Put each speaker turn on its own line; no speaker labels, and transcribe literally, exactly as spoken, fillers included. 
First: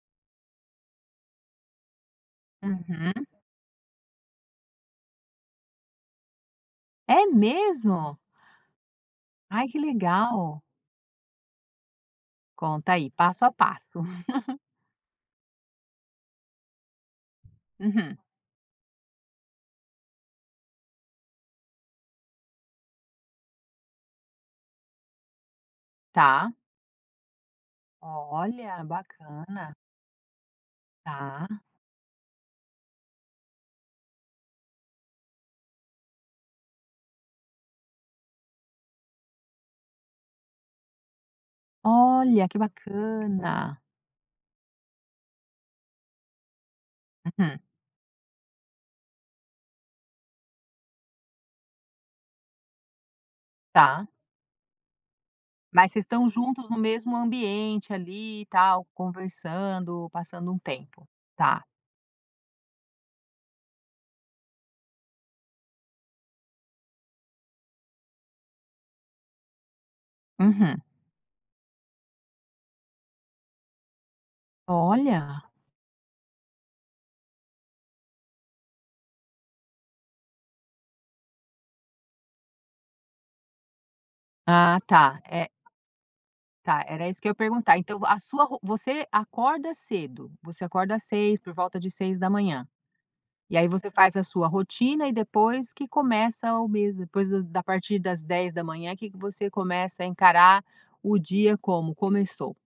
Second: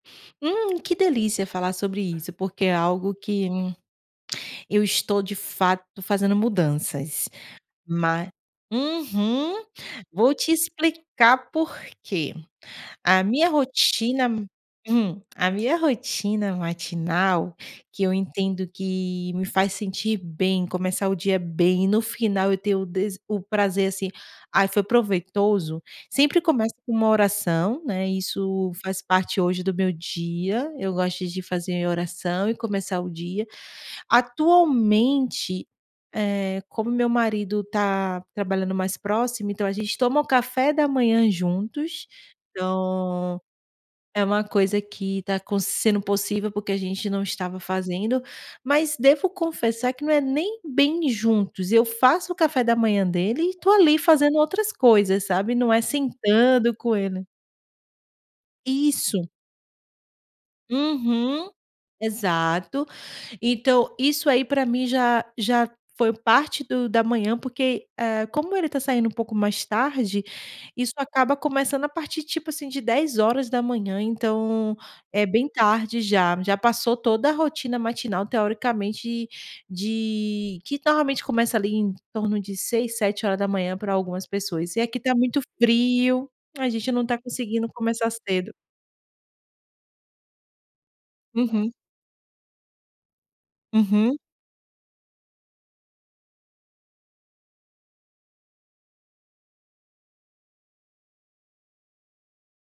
Hum, que delícia falar sobre isso, porque é algo
Uhum.
que eu estou de fato fazendo
É
mudanças.
mesmo?
Mas uhum,
Ai, que
vou te
legal.
explicar por que.
Conta aí,
A
passo
minha
a passo.
rotina hum, a minha rotina matinal, que eu
Uhum.
entendo que me faz sentir bem, começar o dia bem e no final eu tenho o dese o prazer assim: "Ai, foi proveitoso", sempre
Tá.
começa com uma oração, né, isso
Olha,
faz parte, hoje,
bacana.
do meu dia, eu gosto de
Tá.
fazer oração e começar o dia. Atualmente, eh, como meu marido tá trabalhando mais próximo, então a gente toma um café da manhã juntos,
Olha, que
então,
bacana.
é uma coisa que está sendo possível, porque a gente não estava
Uhum.
fazendo, mas devo confessar que, não é nem bem juntos, eu faço o café da manhã dele e tô ali
Tá.
fazendo outras coisas, sabe. Não é
Mas vocês estão juntos
sentando
no
com
mesmo
ele
ambiente, ali e tal,
Isso.
conversando, passando um tempo,
Uhum.
tá.
Exato, então, isso aí para mim já já foi parte do da manhã porque, ah, como ele está saindo um pouco mais tarde,
Uhum.
isso acaba começando a partir, tipo, assim, de dez da manhã, então, é
Olha.
bem tarde já, já passou toda a rotina matinal, teoricamente, de que normalmente começa ali em torno de seis, sete hora da manhã para algumas pessoas
Ah,
e aqui está
tá,
muito
eh
frio, a
Tá.
gente não
Era
está
isso que eu ia
conseguindo
perguntar. Então,
começar
a sua
cedo.
você acorda cedo, você acorda às seis, por
Uhum.
volta de seis da manhã. E aí você faz
Uhum.
a sua rotina e depois que começa o mesmo depois das da partir das dez da manhã, que que você começa a encarar o dia como: "Começou!".